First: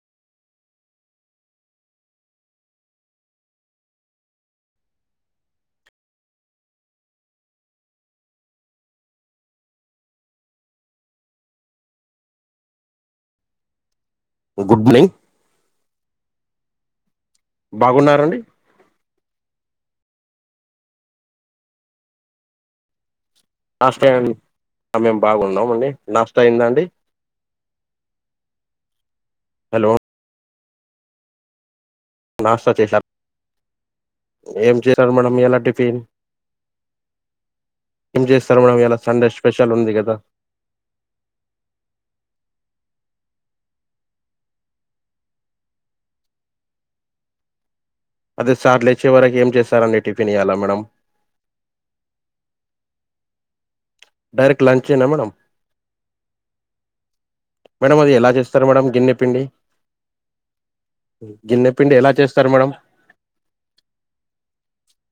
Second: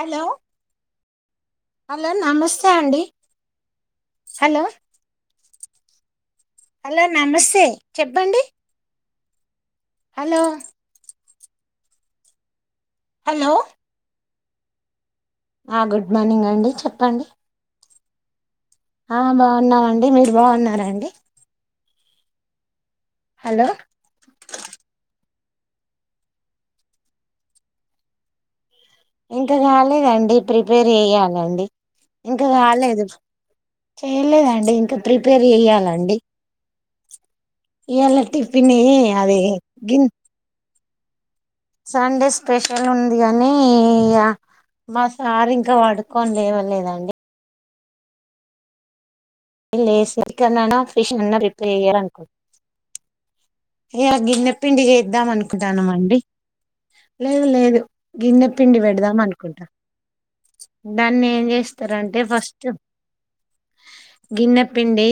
Hello hello నమస్తే అండీ hello hello నమస్తే చెప్పండి హలో హలో గుడ్ మార్నింగ్ ఆ గుడ్ మానింగ్ అండీ చెప్పండి బాగున్నారండి ఆ బాగున్నామండి మీర్ బాగున్నార అండి లాస్ట్ టైమ్ అమమ్ బాగున్నామండి నష్ట అయిందా అండి ఇంకా హలో కాలేదండి ప్రిపేర్ చెయ్యాలండి ఇంకా నాస్టా చేశారు కాలేదు చేయలేదండి ఏం ఇంకా చేశారు మేడం ప్రిపేర్ ఇయాల టిఫిన్ చెయ్యాలండి ఏం ఇలా చేస్తారు టిఫిన్ మేడం ఇయాల సండే అదే స్పెషల్ ఉంది ఇడ్లీ కదా సండే స్పెషల్ ఉంది ఇగ మా సార్ ఇంకా పడుకోని లేవలేదండి అదే సారు లేచిడ చివరకు ఏం చేస్తారని లేసి టిఫిన్ ఇయ్యాలా చికెన్ అన్నా మేడం ఫిష్ అన్నా ప్రిపేర్ ఏ ఆ గిన్నె డైరెక్ట్ పిండిగ లంచేనా చేద్దాం మేడం అనుకుంటానమండి లేదు లేదు మేడం అది ఎలా గిన్నె చేస్తారు పిండి మేడం గిన్నె పెడదాం పిండి అనుకుంటా దాన్ని ఏం గిన్నె పిండి ఎలా చేస్తారంటే చేస్తారు ఫస్ట్ మేడం గిన్నె పిండి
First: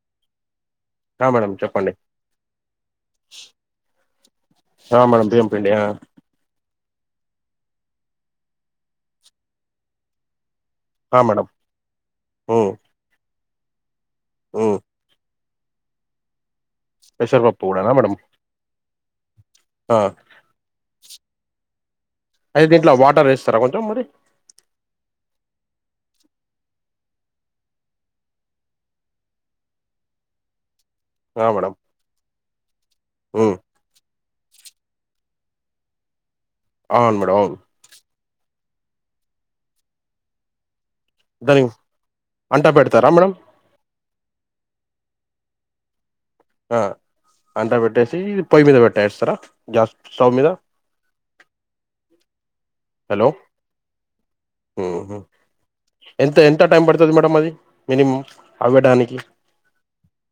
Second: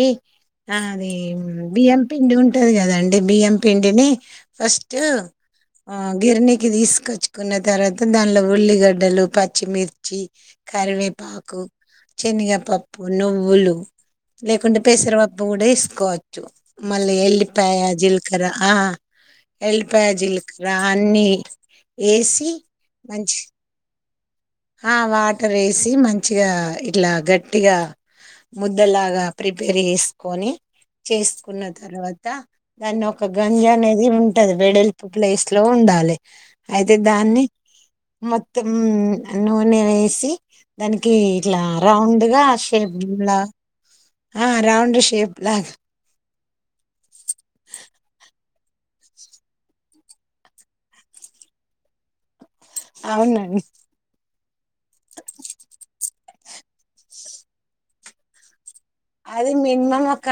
అది ఆ మేడం చెప్పండి బియ్యం పిండి ఉంటది కదండి బియ్యం పిండిని ఫస్ట్ ఆ మేడం బియ్యం పిండి ఆ గరినికి తీసుకొచ్చుకున్న తర్వాత దానిలో ఉల్లిగడ్డలు పచ్చిమిర్చి ఆ మేడం కరివేపాకు ఉమ్ శనగపప్పు నువ్వులు ఉమ్ లేకుంటే పెసరవప్పు కూడ వేసుకోవచ్చు మళ్ళీ పెసరపప్పు ఉల్లిపాయ కూడానా మేడం జీలకర్ర ఆ ఆ ఎల్లిపాయ జీలకర్ర ఆ అన్ని ఏసి అయితే దీంట్లో వాటర్ మంచి వేస్తారా కొంచెం మరి ఆ వాటర్ ఏ వేసి మంచిగా ఇట్లా గట్టిగా ముద్దలాగా ప్రిపేర్ చేసుకొని ఆ చేసుకున్న మేడం తర్వాత దాన్ని ఒక ఉమ్ గంజు అనేది ఉంటది వెడెల్పుగ ప్లేస్ లో ఉండాలి అయితే అవును మేడం దాన్ని అవును ఉ నూనె వేసి దానికి ఇట్లా దానికి రౌండ్ గా అంట షేప్ పెడతారా మేడం లాగా ఆ రౌండ్ షేప్ లాగా ఆ అంట పెట్టేసి పొయ్యి మీద పెట్టేస్తార గ్యాస్ స్టవ్ మీద హలో అవునండి ఎంత ఎంత టైం పడుతుంది మేడంమ్ అది మినిమమ్ అది మినిమం ఒక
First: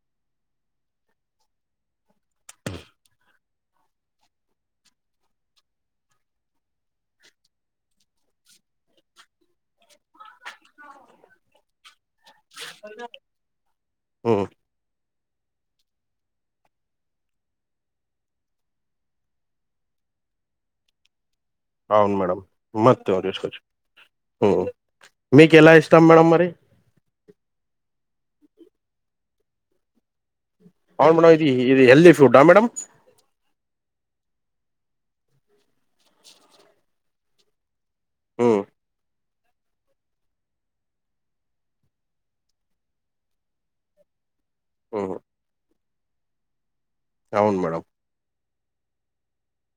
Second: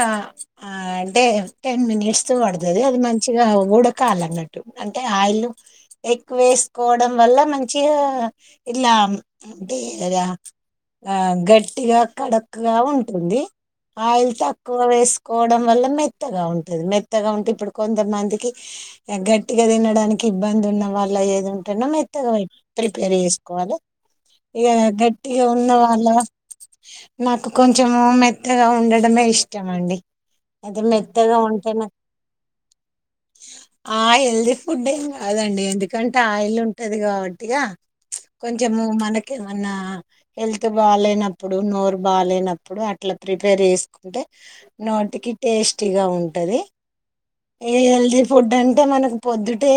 ఆ డే టెన్ మినిట్స్ తో పడుతుది అది మంచిగా ఉడకాల అన్నట్టు అంటే ఆయిల్ ఎక్కువే తీసుకోవడం వల్ల మంచి ఇలా ఆ గట్టిగా కడక్గా ఉంటుంది ఆయిల్ మ్మ్. తక్కువ వేసుకోవడం వల్ల మెత్తగా ఉంటంది మెత్త గా ఉంటే ఇప్పుడు కొంత మంది గట్టిగా తిననోళ్లకు ఇబ్బంది ఉన్న వాళ్ళ ఏది ఉంటున్నా అవును మెత్తగా మేడం ప్రిపేర్ మొత్తం తీసుకోవచ్చు చేసుకోవాలి ఇక గట్టిగా మీకు ఉన్న ఎలా ఇష్టం వాళ్ళ మేడం మరి నాకు కొంచెం మెత్తగా ఉండడమే ఇష్టం అండి అది అవును మేడం మెత్తగా ఇది ఉంటేన ఇది హెల్దీ ఫుడ్డా మేడం ఆ హెల్ది ఫుడ్ ఏం కాదండి ఎందుకంటే ఆయిల్ ఉంటది కాబట్టిగా క మ్మ్. కొంచమ మనకి ఏమన్నా హెల్త్ బాగాలేనప్పుడు నోరు బాలేనప్పుడు అ అట్లా ప్రిపేర్ చేసుకుంటే మ్మ్. నోటికి టేస్టీగా ఉంటది అవును ఏ మేడం హెల్తి ఫుడ్ అంటే మనకు పొద్దుటే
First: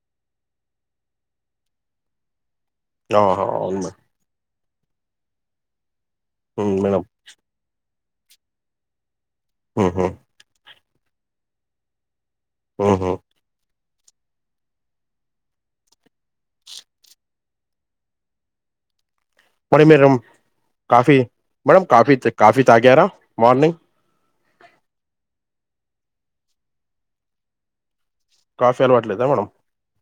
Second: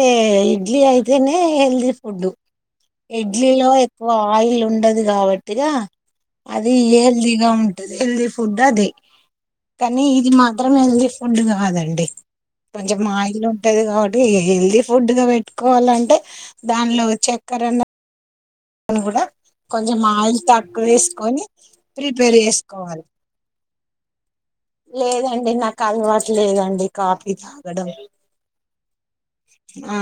ఇడ్లీ అయితేనే హెల్దీ ఫుడ్ ఆహా, ఇడ్లీలో అవును మేడం ఎక్కువ ఆయిల్ ఉండదు కాబట్టిగా అది మ్మ్, మేడం హెల్దీగా ఉంటది హెల్దీ ఫుడ్ అది మ్మ్. కానీ ఇది మాత్రం హెల్దీ ఫుడ్ కాదండి కొంచెం మ్మ్. మాయిలు ఉంటది కాబట్టి హెల్దీ ఫుడ్గా పెట్టుకోవాలంటే దానిలో చక్కెరన్న అను కూడ madam coffee madam coffee prepare coffee చేసుకోవాలి తాగారా మార్నింగ్ టీవీ సౌండ్ లేదండి నాకు అలవాటు లేదండి కాఫీ తాగడం కాఫీ అలవాట్లేద మేడం ఆ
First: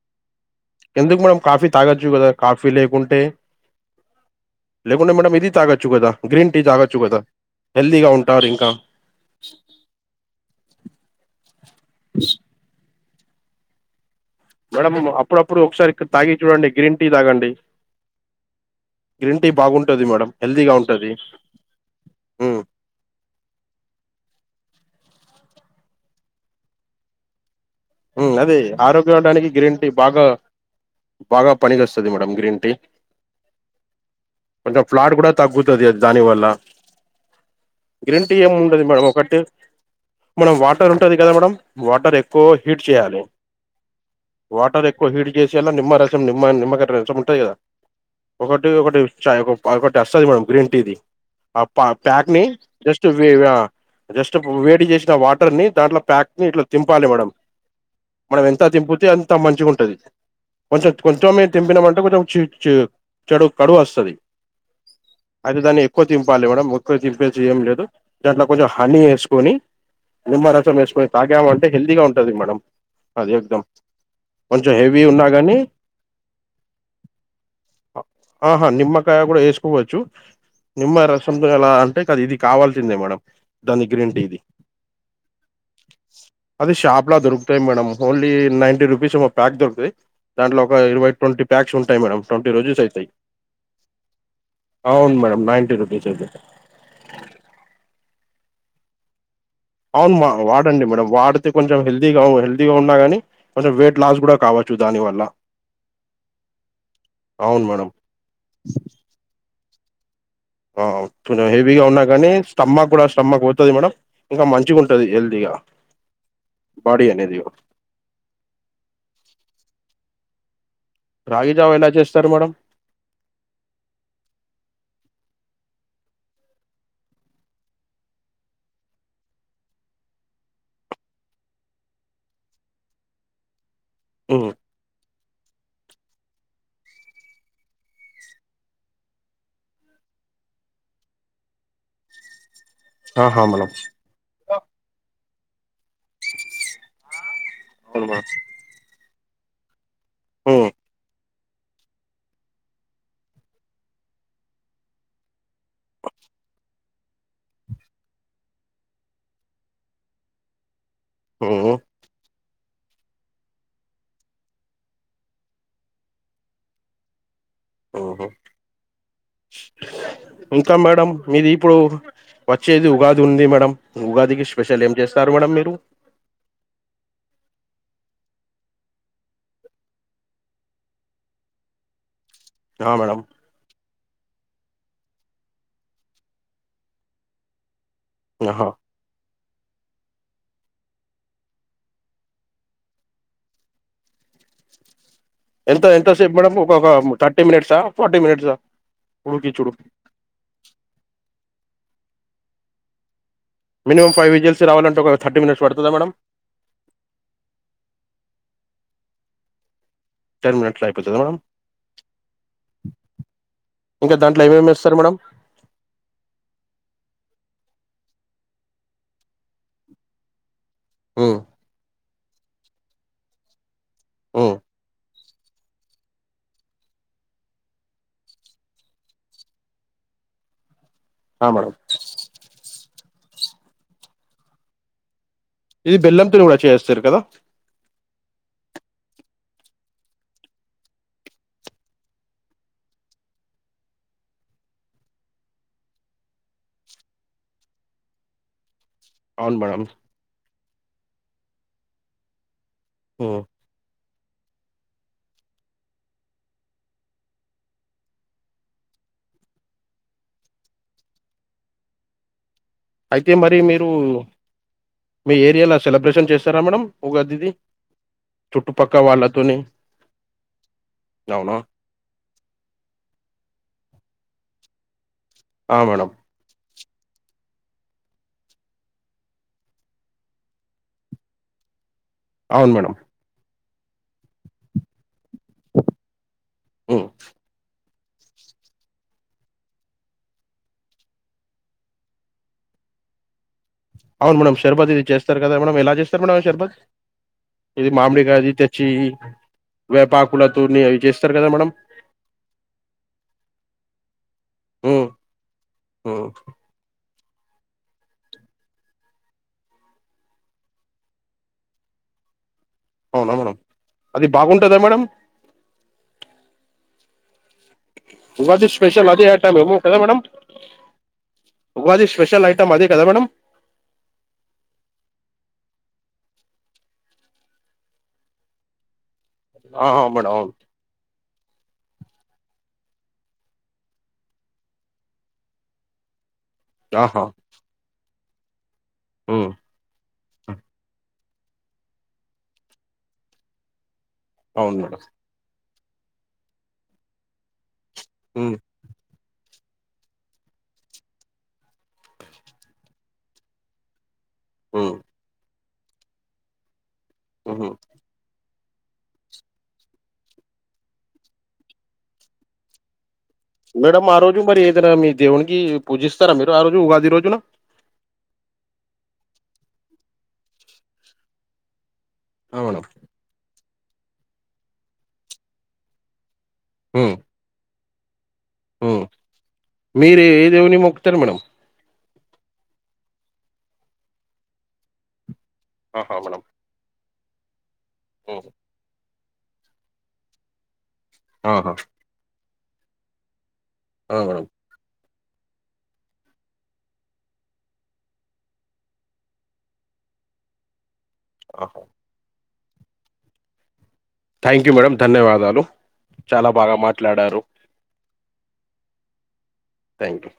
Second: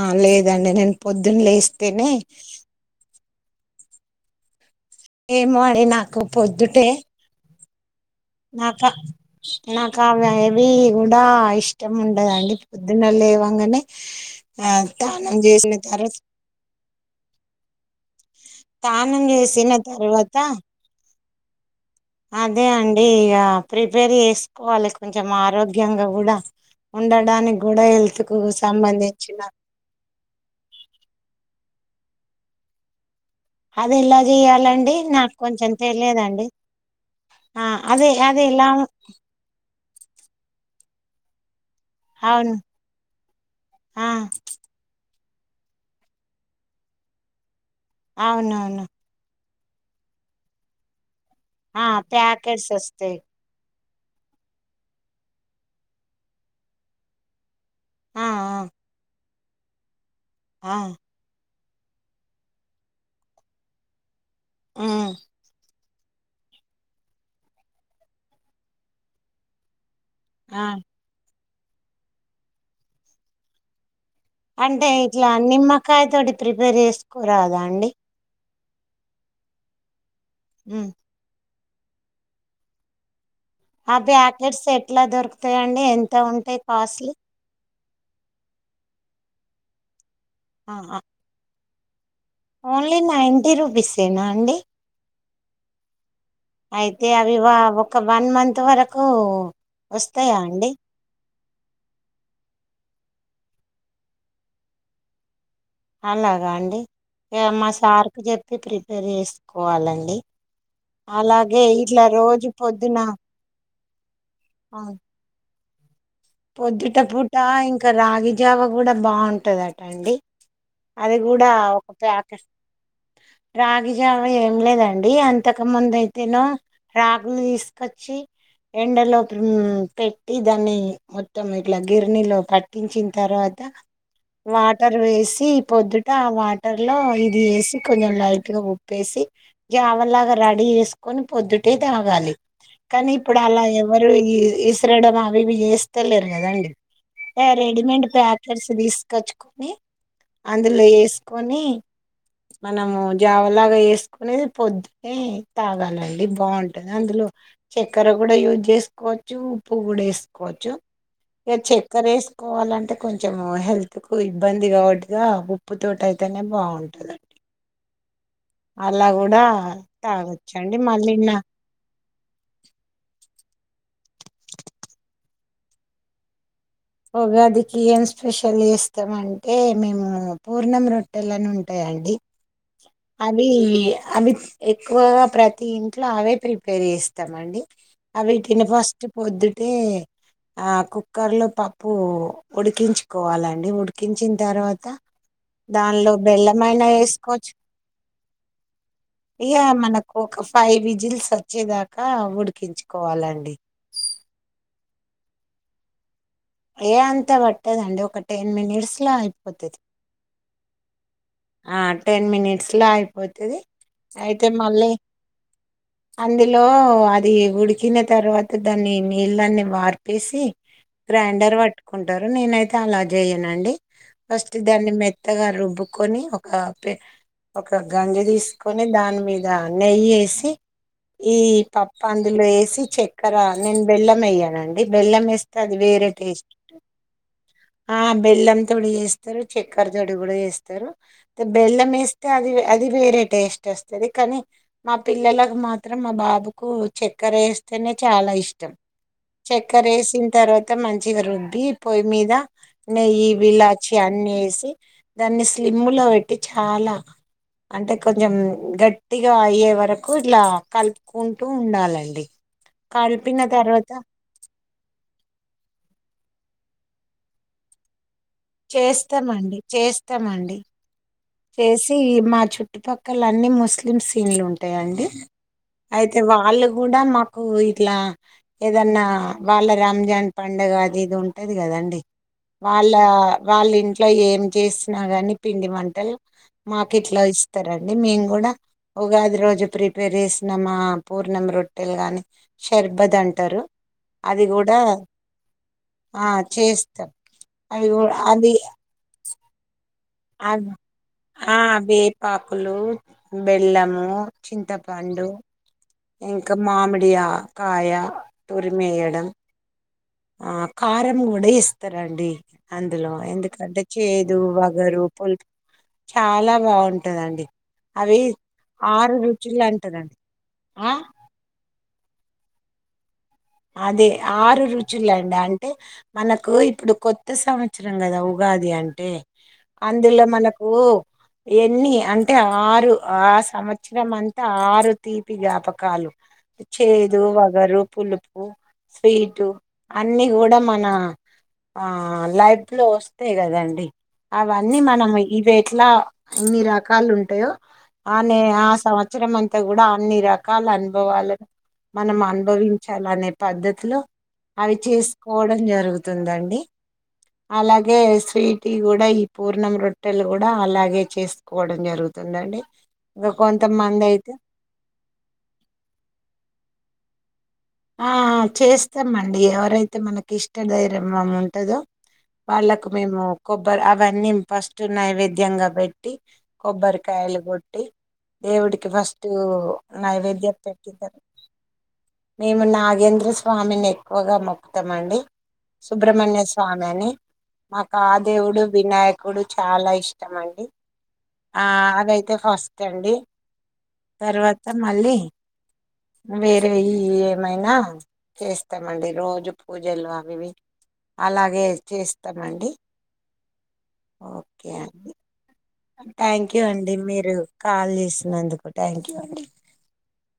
ఆ లేదండి నేను ఎందుకు మేడం పొద్దున్న కాఫీ తాగొచ్చు లేస్తేనే కదా కాఫీ లేకుంటే లేకుంటే మేడమ్ ఇది ఏమో అండి తాగచ్చు కదా నాకు గ్రీన్ టీ తాగోచ్చు కదా హెల్ది గా ఉంట నాకా నాకు అవి హెవీ కూడా ఇష్టం ఉండదండి పోద్దున లేవంగానే ఆ మేడమ్ మీము స్నానం అప్పుడప్పుడు చేసిన ఒకసారి ఇక్కడ తర్వాత తాగి చూడండి గ్రీన్ టీ తాగండి స్నానం గ్రీన్ టీ చేసిన బాగుంటది మేడం తర్వాత హెల్దీగా ఉంటది ఉమ్ అదే అండి ఇగ ప్రిపేర్ చే కోవాలి కొంచెం ఆరోగ్యంగా కూడా ఉండడానికి కూడా హెల్త్ కు అదే ఆరోగ్య సంబంధించిన అవడానికి గ్రీన్ టీ బాగా బాగా పని చేస్తది మేడమ్ గ్రీన్ టీ అది ఎలా కొంచెం చేయాలండి ఫ్లాడ్ కూడా నాకు కొంచెం తగ్గుతుది తెలియదండి దానివల్ల ఆ అదే గ్రీన్ టీ అదే ఏం ఎలా ఉండదు మేడం ఒకటి మనం వాట ఉంటది కదా మేడమ్ వాటర్ ఎక్కువ అవును హీట్ చేయాలి ఆ వాటర్ ఎక్కువ ఎక్కువ హీట్ చేసి అల్ల నిమ్మ రసం నిమ్మ నిమ్మకా రసం ఉంటది కదా ఒకటి అవునవును ఒకటి చాయ ఒక ఒకటి వస్తది మేడం గ్రీన్ టీది ఆ ప్యాక్ ని ప్యాకెట్స్ జస్ట్ వస్తాయి వి ఆ జస్ట్ వేడి చేసిన వాటర్ ని దాంట్లో ప్యాక్ ని ఇట్లా తింపాలి మేడం ఆ మనం ఆ ఎంత తింపుతే అంత మంచిగా ఉంటది ఆ కొంచెం కొంచెం తింపినామంటే కొంచెం చెడు కడువు వస్తది ఊ అయితే దాన్ని ఎక్కువ తింపాలి మేడం ఉక్కు తింపేసి ఏం లేదు దాంట్లో కొంచెం హనీ వేసుకొని ఆ నిమ్మరసం వేసుకొని తాగామ అంటే హెల్దీగా ఉంటది మేడం అది ఏద్దాం అంటే ఇట్లా నిమ్మకాయ తోటి ప్రిపేర్ చేసుకోరాదా అండి ఆహా నిమ్మకాయ కూడా వేసుకోవచ్చు ఉమ్ నిమ్మ రసం నువ్వు అలా అంటే కది ఇది కావాల్సిందే మేడం దాని ఆ గ్రీన్ టీ ఇది ప్యాకెట్స్ ఎట్లా దొరుకుతాయిండి ఎంత ఉంటాయి costly madam only ninety rupees pack దొరుకుతాది దాంట్లో ఒక ఆ ఆ ఇరవై ట్వంటీ ప్యాక్స్ ఉంటాయి మేడం ట్వంటీ రోజెస్ ఓన్లీ అవుతాయి నైంటీ రూపీసేనా అండి అవును మేడం నైన్టీ రూపీస్ అయితేయి అయితే అవి ఒక వన్ మంత్ వరకు అవును వస్తాయా అండి వాడండి మేడం వాడితే కొంచెం హెల్దీగా హెల్దీగా ఉన్నా గాని కొంచెం వెయిట్ లాస్ కూడా కావచ్చు దాని వల్ల అలాగా అండి మా మేడం సార్కి చెప్పి ప్రిపేర్ చేసుకోవాలండి కొంచెం అలాగే హెవీగా ఉన్నా ఇట్లా కానీ రోజు స్టమ్మా పొద్దున కూడా స్టమ్మాకు పోతుంది మేడంమ్ ఇంకా మంచిగా అవును. ఉంటుంది హెల్తీగా పొద్దుట బాడీ పూట అనేది ఇంకా రాగి జావ కూడా బాగుంటదట అండి అది కూడా రాగి జావ ఒక ఎలా చేస్తారు ప్యాకెట్ మేడం రాగిజావ ఏమి లేదండి అంతే ఇంతకు ముందు అయితేనో రాగులు తీసుకొచ్చి ఎండలో పెట్టి దాన్ని మొత్తం ఇట్లా గిరినీలో పట్టించిన తర్వాత హ్మ్. వాటర్ వేసి పొద్దు ట ఆ వాటర్ లో ఇది వేసి కొంచెం లైట్గా ఉప్పేసి జావ లాగా రెడీ చేసుకు కొన్ని పొద్దుటే తాగాలి కానీ ఇప్పుడు ఆహా అలా మేడం ఎవ్వరు విసిరడం అవి ఇవి చేస్తలేరు కదండి హే రెడీమేడ్ అవును మేడం ప్యాకెట్స్ తీసుకొచ్చుకొని హ్మ్. అందులో వేసుకొని మనము జావ లాగా చేసుకునేది పొద్దునే తాగాలండి బాగుంటది అందులో చక్కెర కూడా యూజ్ చేసుకోవచ్చు ఉప్పు కూడా వేసుకోవచ్చు ఇగ హ్మ్. చక్కర వేసుకోవాలంటే అంటే కొంచెం హెల్త్ కు ఇబ్బంది కాబట్టిగా ఉప్పు తోటి అయితేనే బాగుంటదండి. హుహు. అలా కూడా ఇకాా తాగొచ్చండి మేడం మళ్ళీ నా మీది ఇప్పుడు వచ్చేది ఉగాది ఉంది మేడం ఉగాదికి స్పెషల్ ఏం చేస్తారు మేడంమ్ మీరు ఉగాదికి ఏం స్పెషల్ ఇస్తామ్ అంటే మేము పూర్ణం రొట్టెలని ఉంటాయండి ఆ మేడం అవి అభ ఎక్కువగా ప్రతి ఇంట్లో అవే ప్రిపేర్ చేస్తామండి అ వటిని ఆహా ఫస్ట్ పొద్దు అ ఆ కుక్కర్ లో పప్పు ఉడికించుకోవాలండి ఉడికించిన తర్వాత ఎంత దానిలో ఎంతసేపు మేడం ఒక ఒక థర్టీ వేసుకోవచ్చు మినిట్సా ఫార్టీ మినిట్సా ఇయా ఉడికిచ్చుడు మనకు ఒక ఫైవ్ విజిల్స్ వచ్చేదాకా ఉడికించుకోవాలండి మిమం ఫైవ్ విజిల్స్ రావాలంటే ఒక ర్టీ మినిట్స్ పడుదా మ్యాడడం ఏ అంత పట్టదండి ఒక టెన్ మినిట్స్లా అయిపోతుంది తెర్ మినట్ ఆ టెన్ మినిట్స్ లో అయిపోతుది ఇంకా దాంట్లో అయితే ఏమేమి మళ్ళీ ఏస్తారు మేడం అందులో అది ఉడికిన తర్వాత దాన్ని నీళ్ళన్ని మార్పేసి ఉమ్ గ్రైండర్ పట్టుకుంటా న అ ఉమ్ మ కొని ఒక పే ఒక గంజి తీసుకొని దాని మీద నెయ్యి వేసి ఈ ఆ మేడం పప్ప అందులో వేసి చక్కెర నేను బెల్లం వేయ్యానండి బెల్లం వేస్త అది ఇది వేర బెల్లంతోని టేస్ట్ కూడా చేస్తారు కదా ఆ బెల్ం తొడి వేస్తారు చెక్కర తొడి కూడా వేస్తారు బెల్లం వేస్తే అది అది వేరే టేస్ట్ వస్తుంది కానీ మా పిల్లల మాత్రం మా బాబుకు చెక్కర వేస్తేనే చాలా ఇష్టం అవును మేడం చక్కర వేసిన తర్వాత మంచిగా రుబ్బి పొయ్యి మీద నెయ్యి ఉమ్ విలాచి అన్ని వేసి దాన్ని స్లిమ్ లో పెట్టి చాలా అంటే కొంచెం గట్టిగా అయ్యే వరకు ఇలా కలుపుకుంటూ ఉండాలండి అయితే కలిపిన మరి మీరు తర్వాత మీ ఏరియాలో సెలబ్రేషన్ చేస్తారా మేడడం ఉదిది చేస్తామండి చేస్తామండి అవునా చేసి మా చుట్టుపక్కల అన్ని ముస్లిం సీన్లు ఉంటాయిడి ఆ మేడం అయితే వాళ్ళు కూడా మాకు ఇట్లా ఏదన్నా వాళ్ళ రాంజాన్ పండుగ అది ఇది ఉంటది కదండి అవును వాళ్ళ మేడం వాళ్ళ ఇంట్లో ఏం చేస్తున ని పిండి మంటలు ఉమ్ మాకెట్ లో ఇస్తారండి మేము కూడా ఉగాది రోజు ప్రిపేర్ చేసిన మా పూర్ణం రొట్టెలు గాని షర్బద్ అంటారు అవును అది మేడమ్ కూడా షర్బత్ ఇది చేస్తారు కదా మేడడం ఎలా చేస్తారు ఆ మేడడం షర్బత్ చేస్తాం అవి ఇది కూ- మామడి కాది అవి తె పాకులా తూరు ని అవి ఆ మేడం వేపాకులు బెల్లము ఉమ్ చింతపండు ఉమ్ ఇంకా మామిడియా కాయ తురిమేయడం కారం కూడా ఇస్తారండి అందులో అవునా మేడం ఎందుకంటే అది చేదు బాగుంటదా మేడం వగరు పులుపు చాలా బాగుంటాంది ఉంటదండి అవి ఉగాది స్పెషల్ ఆరు అదే ఐటమ్ రుచులు ఏమో కదా అంటదండి మేడం ఉగాది స్పెషల్ ఐటమ్ అద కద మడడం అదే ఆరు రుచులండి అంటే మనకు ఇప్పుడు కొత్త సంవత్సరం కదా ఉగా కాది అంటే ఆహా అందులో మేడం అవును మనకు ఎన్ని అంటే ఆరు ఆ సంవత్సరం అంతా ఆరు తీపి జ్ఞాపకాలు చేదు ఆహా వగరు పులుపు స్వీటు ఉమ్ అన్ని కూడా మన ఆ లైఫ్ లో వస్తాయి కదండి అవును అవన్నీ మేడం మనం ఇవి ఎట్లా ఇన్ని రకాలు ఉంటాయో ఆ న ఉమ్ ఆ సంవత్సరం. అంత కూడా అన్ని రకాల అనుభవాలను మనం అనుభవించాల అనే పద్ధతిలో అవి ఉమ్ చేసుకోవడం జరుగుతుందండి ఉహు అలాగే స్వీట్ కూడా ఈ పూర్ణం రొట్టెలు కూడా అలాగే చేసుకోవడం జరుగుతుందండి. ఇంకా కొంతమంది మేడం ఆ అయితే రోజు మరి ఏదైనా మీ దేవునికి పూజిస్తారా మీరు ఆ రోజు ఉగాది రోజున ఆ చేస్తాం అండి ఎవరైతే మనకి ఇష్ట దైవం ఉంటందో ఆ మేడం వాళ్ళకు మేము కొబ్బర అవన్నీ ఫస్ట్ నైవేద్యంగా పెట్టి ఉమ్ కొబ్బరికాయలు కొట్టి దేవుడికి ఉమ్ ఫస్ట్ మీరు ఏ నైవేద్యము దేవుని మొక్కుతారు మేడం పెట్టినతారువాత మేము నాగేంద్ర స్వామిని ఎక్కువగా మొక్కుతామండి. ఆహా మేడం సుబ్రహ్మణ్య స్వామి అని మాకు ఆ ఉమ్ దేవుడు వినాయక్ కుడు చాలా ఇష్టం అండి ఆ ఆహా అదైతే ఫస్ట్ అండి. ఆ మేడం తర్వాత మళ్ళీ వేరే ఇ ఏమైనా చేస్తామండి రోజు పూజలు అవివి అలాగే ఆహా చేస్తామండి. థ్యాంక్ ఓకే యూ మేడం అండి ధన్యవాదాలు. చాలా థ్యాంక్ యూ బాగా అండి మీరు మాట్లాడారు కాల్ చేసినందుకు థ్యాంక్ యూ అండి. Thank you.